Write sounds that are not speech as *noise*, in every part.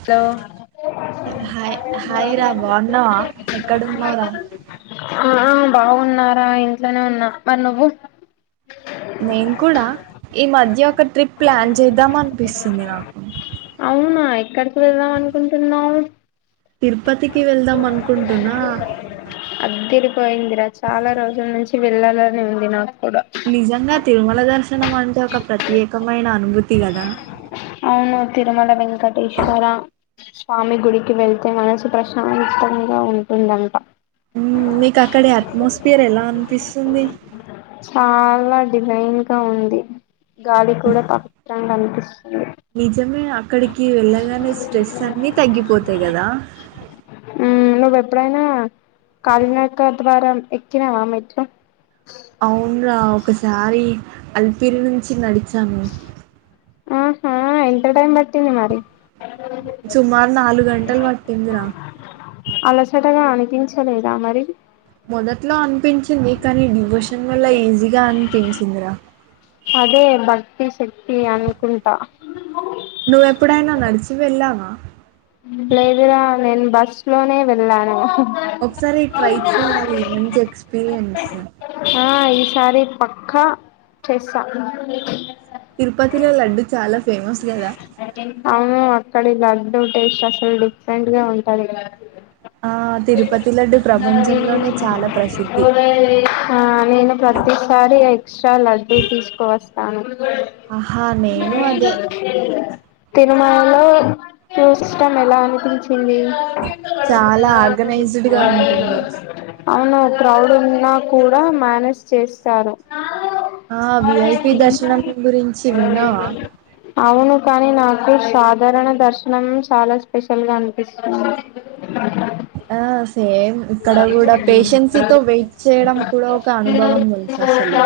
Hello hi హాయి్రా బాగున్నావా ఎక్కడున్నావ్ రా ఆ బాగున్నారా ఇంట్లోనే ఉన్నా మరి నువ్వు నేను కూడా ఈ మధ్య ఒక ట్రిప్ ప్లాన్ చేద్దాం అనిపిసుంధీ నాకు ఏక్కడికి వెళ్దాం అనుకుంటున్నావ్ తిరుపతికి వెళ్దాం అనుకుంటున్నా పోయిందిరా చాలా రోజుల నుంచి వెళ్ళాలని ఉంది నాకు కూడా నిజంగా తిరుమల దర్శనం అంట్ టె ఒక ప్రత్యేకమైన అను కదా. అవును తిరుమల వెంకటేశ్వర స్వామి గుడికి వెళ్తే మనసు ప్రశాంతంగా ఉంటుందంట. మీకు అక్కడ అట్మాస్ఫియర్ ఎలా అనిపిస్తుంది. చాలా డిజైన్ గా ఉంది. గాలి కూడా పా. అనిపిస్తుంది. నిజమే అక్కడికి వెళ్ళగానే స్ట్రెస్ అన్ని తగ్గిపోతాయి కదా. ఉమ్ నువ్ ఎప్పుడైనా కాలినడక ద్వారమ్ ఎక్కినావా మెట్లు. అవ్ ఇమ్లా ఒకసారి. అల్పిరి నుంచి నడిచాను. నేన్ ఆహా ఎంత టైమ్ పట్టింది మరి. సుమారు నాలుగు గంటలు పట్టిందిరా. అలసటగా అనిపించలేదా మరి. మొదట్లో అనిపించింది కానీ డివోషన్ వల్ల ఈజీగా అనిపించిందిరా. అదే భక్తి శక్తి అనుకుంటా. నువ్వెప్పుడైనా నడిచి వెళ్ళావా. లేదురా నేను బస్ లోనే వెళ్ళాను. ఒకసారి ట్రై చేయాలి మంచి ఎక్స్పీరియన్స్. ఆ ఈసారి పక్కా చేస్తా. ద. అవును అక్కడి లడ్డు టేస్ట్ అసలు డిఫరెంట్ గా ఉంటది. ఆ తిరుపతి లడ్డు ప్రపంచంలోనే చాలా ప్రసిద్ధి ఆ నేను ప్రతిసారి ఎక్స్ట్రా లడ్డూ తీసుకోవస్తా. అవును. ఆహా నేను అదే. తిరుమలలో తిష్టం ఎలా అనిపించింది. చాలా ఆర్గనైజ్డ్గా ఉంటుంది అవును. క్రౌడ్ ఉన్నా కూడా మేనేజ్ చేస్తారు. ఆ విఐపి దర్శనం గురించి విన్నావా. అవును కానీ నాకు సాధారణ దర్శనం చాలా స్పెషల్ గా అనిపిస్తుంది. ఆ. సేమ్ ఇక్కడ కూడా పేషెన్సీతో వెయిట్ చేయడం కూడా ఒక అనుభవం తెల్సా అసలు.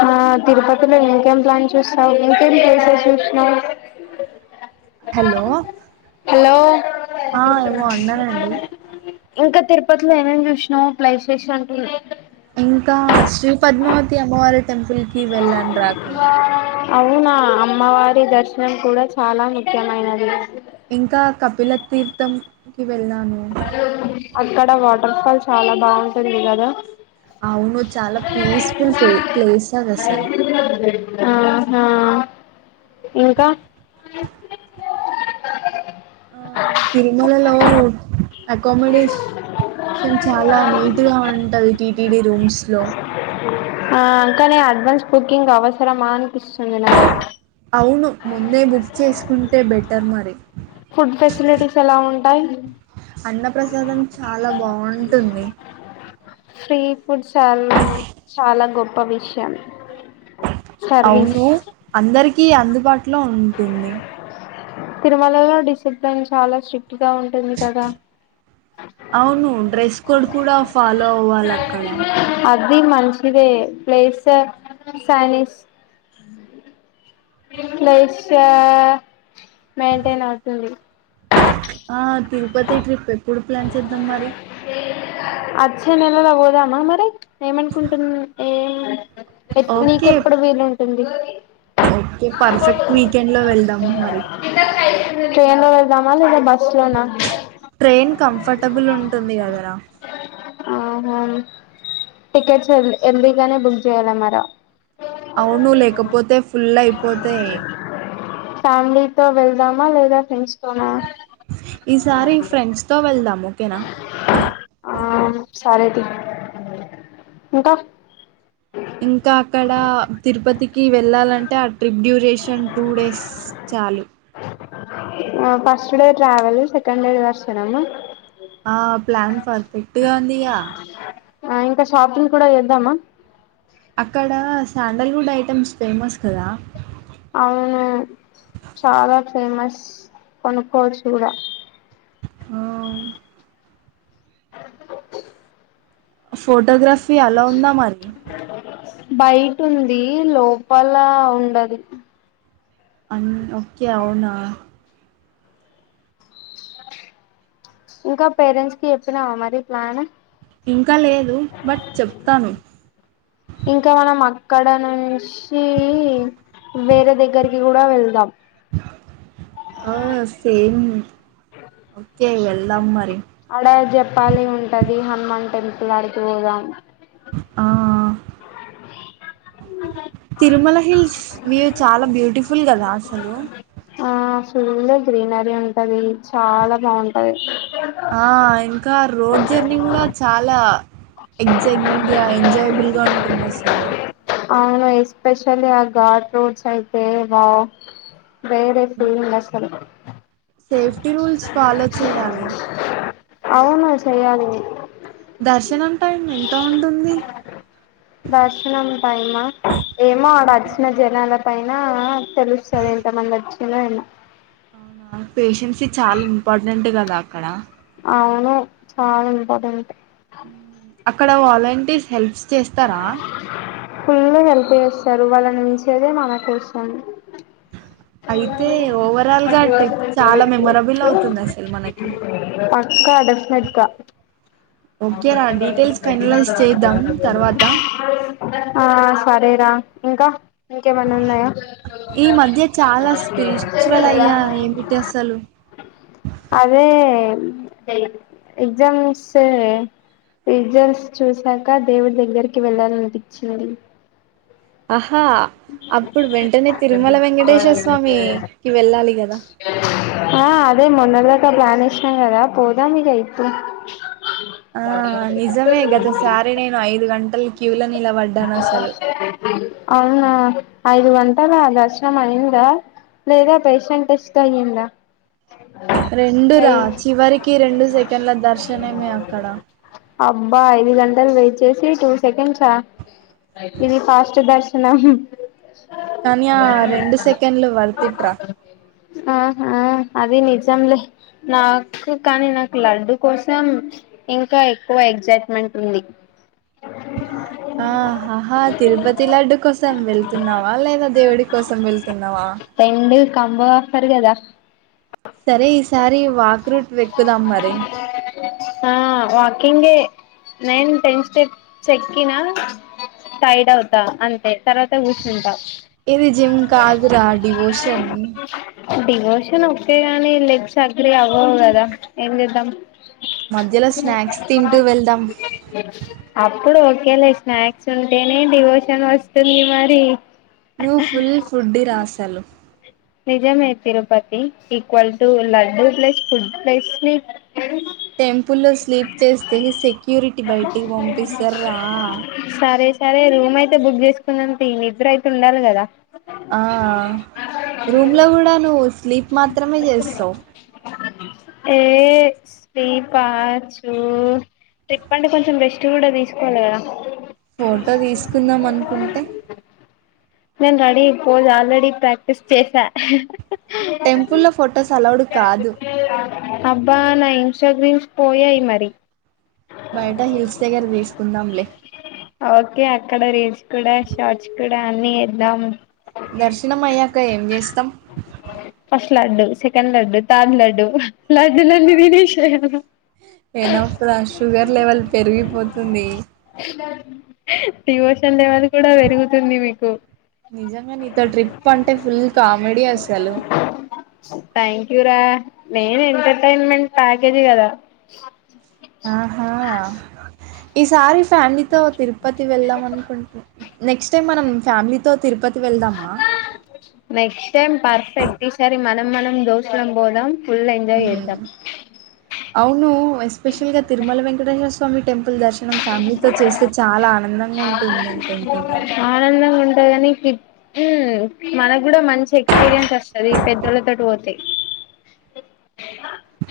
ఇలో ఇంకేం ప్లాన్ చూస్తావు ఇంకేం ప్లేసెస్ చూసావు. Hello hello. ఆ ఏమో అన్నానండి ఇంకా తిరుపతిలో ఏమేమి శ్నావ్ ప్లేసెస్ అంటున్న. ఇంకా శ్రీ పద్మావతి అమ్మవారి టెంపుల్ కి వెళ్ళాను రా అక్కడ. అవునా అమ్మవారి దర్శనం కూడా చాలా ముఖ్యమైనది ఇంకా కపిల తీీర్థం అక్కడ వాడు పకాాలు చాలా బాగుంటది కదా అవును చాలా పీస్ఫుల్ ప్లేస్ా అదసలు ఆ ఇంకా ఆ తిరుమలలో అకామిడేషన్షన్ చాలా నీట్గా ఉంటుంది టీటిడి రూమ్స్ లో ఆ అంకానే అడ్వాన్స్ బుకింగ్ అవసరమా అనిపిస్తుంది నా అవును ముందే బుక్ చేసుకుంటే బెటర్ మరి ఫుడ్ ఫెసిలిటీస్ ఎలా ఉంటాయి అన్న ప్రసాదం చాలా బాగుంటుంది ఫ్రీ ఫుడ్ చాల చాలా గొప్ప విషయం సర్వీస్ అవును అందరికి కి అందుబాటులో ఉంటుంది తిరుమలలో డిసిప్లిన్ చాలా స్ట్రిక్ట్ గా ఉంటుంది కదా అవును డ్రెస్ కోడ్ కూడా ఫాలో అవ్వాలి అక్కడ ఇది మంచిదే ప్లేస్ సైనిస్ లైఫ్ మెయింటైన్ అవుతది ఆ తిరుపతి ట్రిప్ ఇప్పుడు ప్లాన్ చేద్దాం మరి వచ్చే నెలలో పోదామ్మా మరి ఏమనుకుంటున్ ఏ ఎప్ ఓకే నీకెప్పుడు వీలు టుంది ఓకే పర్ఫెక్ట్ వీకెండ్ లో వెళ్దాము మరి ట్రైన్లో వెళ్దామా లేదంటే బస్ లోనా ట్రైన్ కంఫర్టబుల్ ఉంటుంది దగరా ఆహా టికెట్స్ ఏర్ ఎర్లీగానే బుక్ చేయాల మర అవును లేకపోతే ఫులై పోతాయ్ ఫ్యామిలీతో వెళ్దామా లేదా ఫ్రెండ్స్ తోనా ఈసారి ఫ్రెండ్స్ తో వెళ్దాం ఓకేనా ఆ సరేతి ఇంకా ఇంకా అక్కడ తిరుపతికి వెళ్ళాలంటే ట్రిప్ డ్యూరేషన్ టూ డేస్ చాలు ఆ first day travel second day దర్శనం ఆ ప్లాన్ పర్ఫెక్ట్ గా ఉందిగా ఆ ఇంకా షాపింగ్ కూడా వద్దామా అక్కడ శాండల్వుడ్ ఐటెమ్స్ ఫేమస్ కదా అవును చాలా ఫేమస్ కొనుక్కోవచ్చు కూడా అ అ ఫోటోగ్రఫీ అలో ఉందా మరి బయటుంది లోపల ఉండది అన్ ఓకే అవునా ఇంకా పేరెంట్స్ కి చెప్పినావా మరి ప్లాన్ ఇంకా లేదు బట్ చెప్తాను ఇంకా మనం అక్కడ నుంచి వేరే దగ్గరికి కూడా వెళ్దాం ఆ సేమ్ ఓకే వెళ్ళా మరి అడ జెపాలి ఉంటది హనుమాన్ టెంపుల్ ఆడికి పోదాం ఆ ఆ తిరుమల హిల్స్ వ్యూ చాలా బ్యూటిఫుల్ కదా అసలు చూ లో గ్రీనరీ ఉంటది. చాలా బాగుంట ఆ ఇంకా రోడ్ జర్నీ కూడా చాలా ఎక్సయిట్మెంట్ గా ఎంజాయబుల్గా ఉన్ పిన్న సలో అవునా ఎస్పెషలీ ఆ ఘాట్ రూట్స్ అయితే వావ్ వేరే ఫీలింగ్ అసల్ సేఫ్టీ రూల్స్ ఫాలో చేయాలి. అవును చేయాలి దర్శనం టైం ఎంత ఉంటుంది దర్శనం టైమ్మా ఏమో ఆడ వచ్చిన జనాలక్ పైన తెలుస్తది ఎంత మంది వచ్చిందో అన్న అవునా పేషెన్సీ చాలా ఇంపార్టెంట్ కదా అక్కడ అవును చాల ఇంపార్టెంటే హు ఉ అక్కడ వాలంటీర్స్ హెల్ప్స్ చేస్తారా ఫుల్లో హెల్ప్ చేస్తారు. వాళ్ళ నుంచేదే మన కోసం అయితే ఓవరాల్ గా ట్రిప్ చాలా మెమొరబుల్ అవుతుంది అసలు మనకి పక్కా డెఫనెట్ గా ఓకే రా డీటెయిల్స్ ఫైనలైజ్ చేద్దాం తర్వాత ఆ సరేరా ఇంకా ఇంకేమన్నా ఉన్నాయా ఈ మధ్య చాలా స్పిరిచువల్ అయ్యా ఏమిటి అసలు అదే ఎగ్జామ్స్ రిజల్ట్స్ చూసాక దేవుడి దగ్గరికి వెళ్ళాలనిపించింది. ఆ ఆ అప్పుడు వెంటనే తిరుమల వెంకటేశ్వర స్వామికి వెళ్ళాలి కదా ఆ అదే మొన్న దాకా ప్లాన్ ఏసినాం కదా పోదాం మీక యిపుడు ఆ నిజమే గత సారి నేను ఐదు గంటల్ క్ అవున ఐదు వంటల దర్శనం అయిందా లేదా పేషెంట్ టెస్ట్ అయ్యిందా రెండురా చివరికి రెండు సెకండ్ల దర్శనమే అక్కడ అబ్బా ఐదు గంటలు వెయిట్ చేసి టూ సెకండ్సా ఇది ఫాస్ట్ దర్శనం కాని ఆ రెండు సెకండ్లు వర్తిట్ రా ఆహా అది నిజంలే నాకు కానీ నాకు లడ్డు కోసం ఇంకా ఎక్కువ ఎగ్జైట్మెంట్ ఉంది ఆహా తిరుపతి లడ్డు కోసం వెళ్తున్నావా లేదా దేవుడి కోసం వెళ్తున్నావా అమ్మ వస్తది కదా సరే ఈసారి వాక్ క్రూట్ వెక్కుదాం మరి ఆ వాకింగే నేను టెన్ స్టెప్ ఎక్కినా టైర్డ్ అవుతా అంతే తర్వాత కూచుంటాం ఇది జిమ్ కాదురా డివోషన్ డివోషన్ ఒకేగాని లెగ్స్ అగడ అవ్వవు కదా ఏం చేద్దాం మధ్యలో స్నాక్స్ తింటూ వెళ్దాం అప్పుడు ఏం లే స్నాక్స్ ఉంటేనే డివోషన్ వస్తుంది మరి నువ్వు ఫుల్ ఫుడ్డి రా అసలు నిజమే Tirupati equal to laddu plus food plus ని టెంపుల్లో స్లీప్ చేస్తే సెక్యూరిటీ బయటికి పంపిస్తారు రా సరే సరే రూమ్ అయితే బుక్ చేసుకుందంత నిద్ర అయితే ఉండాలి కదా స ఇందులో కూడా నువ్వు స్లీప్ మాత్రమే చేస్తావు ఏ స్లీప చూ ట్రిప్ అంటే కొంచెం రెస్ట్ కూడా తీసుకోవాలి కదా ఫోటో తీసుకుందాం అనుకుంటే నేను రెడీ పోస్ ఆల్రెడీ ప్రాక్టీస్ చేసా *inaudible* టెంపుల్ లో ఫొటోస్ అలౌడ్ కాదు ఇన్స్టా రీల్స్ పోయాయి మరి బయట హిల్స్ దగ్గర తీసుకుందాంలే ఓకే అక్కడ రీల్స్ కూడా షార్ట్స్ కూడా అన్ని చేద్దాం దర్శనం అయ్యాక ఏం చేస్తాం ఫస్ట్ లడ్డు సెకండ్ లడ్డు థడ్ లడ్డు లడ్డు లన్ని తినేసేయాల తేడా వస్తది ఆ షుగర్ లెవెల్ పెరిగిపోతుంది డివోషల్ లేవాల కూడా పెరుగుతుంది మీకు కామెడి అస్సలు ఇవరా నేను ఎంటర్టైన్మెంట్ ప్యాకేజ్ కదా ఆహా ఈసారి ఫ్యామిలీతో తిరుపతి వెళ్దాం అనుకుంటు నెక్స్ట్ టైమ్ మనం ఫ్యామిలీతో తిరుపతి వెళ్దామా నెక్స్ట్ టం పర్ఫెక్ట్ ఈసారి మనం మనం దోచుకొని పోదాం ఫుల్ ఎంజాయ్ మ్మ్ చేద్దాం అవును ఎస్పెషల్గా తిరుమల వెంకటేశ స్వామి టెంపు ల దర్శనం ఫ్యామిలీతో చేస్తే చాలా ఆనందంగా ఉంటుంది అనుకుంటున్నాను కానీమ్మ్ మనకు కూడా మంచి ఎక్స్పీరియన్స్ వస్తుది పెద్దళ్లతోటి పోతే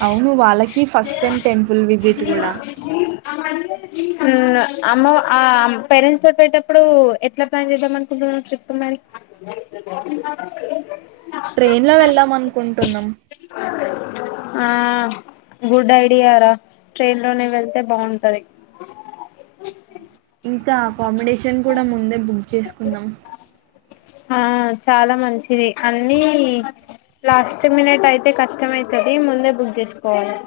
అవును వాళ్ళకి ఫస్ట్ టైం టెంపుల్ విజిట్ కూడా మ్మ్ అమ్మ ఆ పేరెంట్స్ తో పెటప్పుడు ఎట్లా ప్లాన్ చేద్దాం అనుకుంటున్నా ట్రిప్ మరి ట్రైన్ లో వెళ్దాం అనుకుంటున్నాం ఆ గుడ్ ఐడియారా ట్రైన్ లోనే వెళ్తే బాగుంటది *inaudible* ఇంకా అకామిడేషన్ కూడా ముందే బుక్ చేసుకుందాం ఆ చాలా మంచి ది అన్ని లాస్ట్ మినిట్ అయి తే కష్టం అయితది ముందే బుక్ చేసుకోవాలి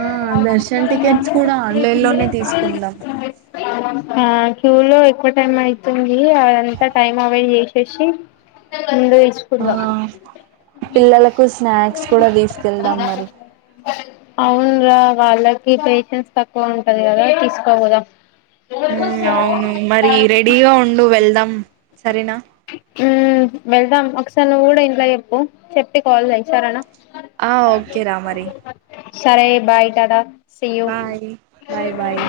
ఆ దర్శన్ టికెట్స్ కూడా అలల్లోనే తీసుకుందాం ఆ క్యూ లో ఎక్కువ టైం అయితుంది అదంతా టైం అవైడ్ చేసేసి ముందే ఆ తీసుకుందాం పిల్లలకు స్నాక్స్ కూడా తీసుకెళ్దాం మరి అవును రా వాళ్ళకి పేషెన్స్ తక్కువా ఉంటది కదా తీస్క పోదాం హ్మ్ అవును మరి రెడీగా ఉండు వెళ్దాం సరేనా హ్మ్ వెళ్దాం ఒకసారి నువ్వు గుడా ఇంట్లో చెప్పు చెప్పి కాల్ చెయ్ సరేనా ఆ ఓకె రా మరి సరే బాయ్ టాటా సీయూ మ్మ్ బాయ్ బాయ్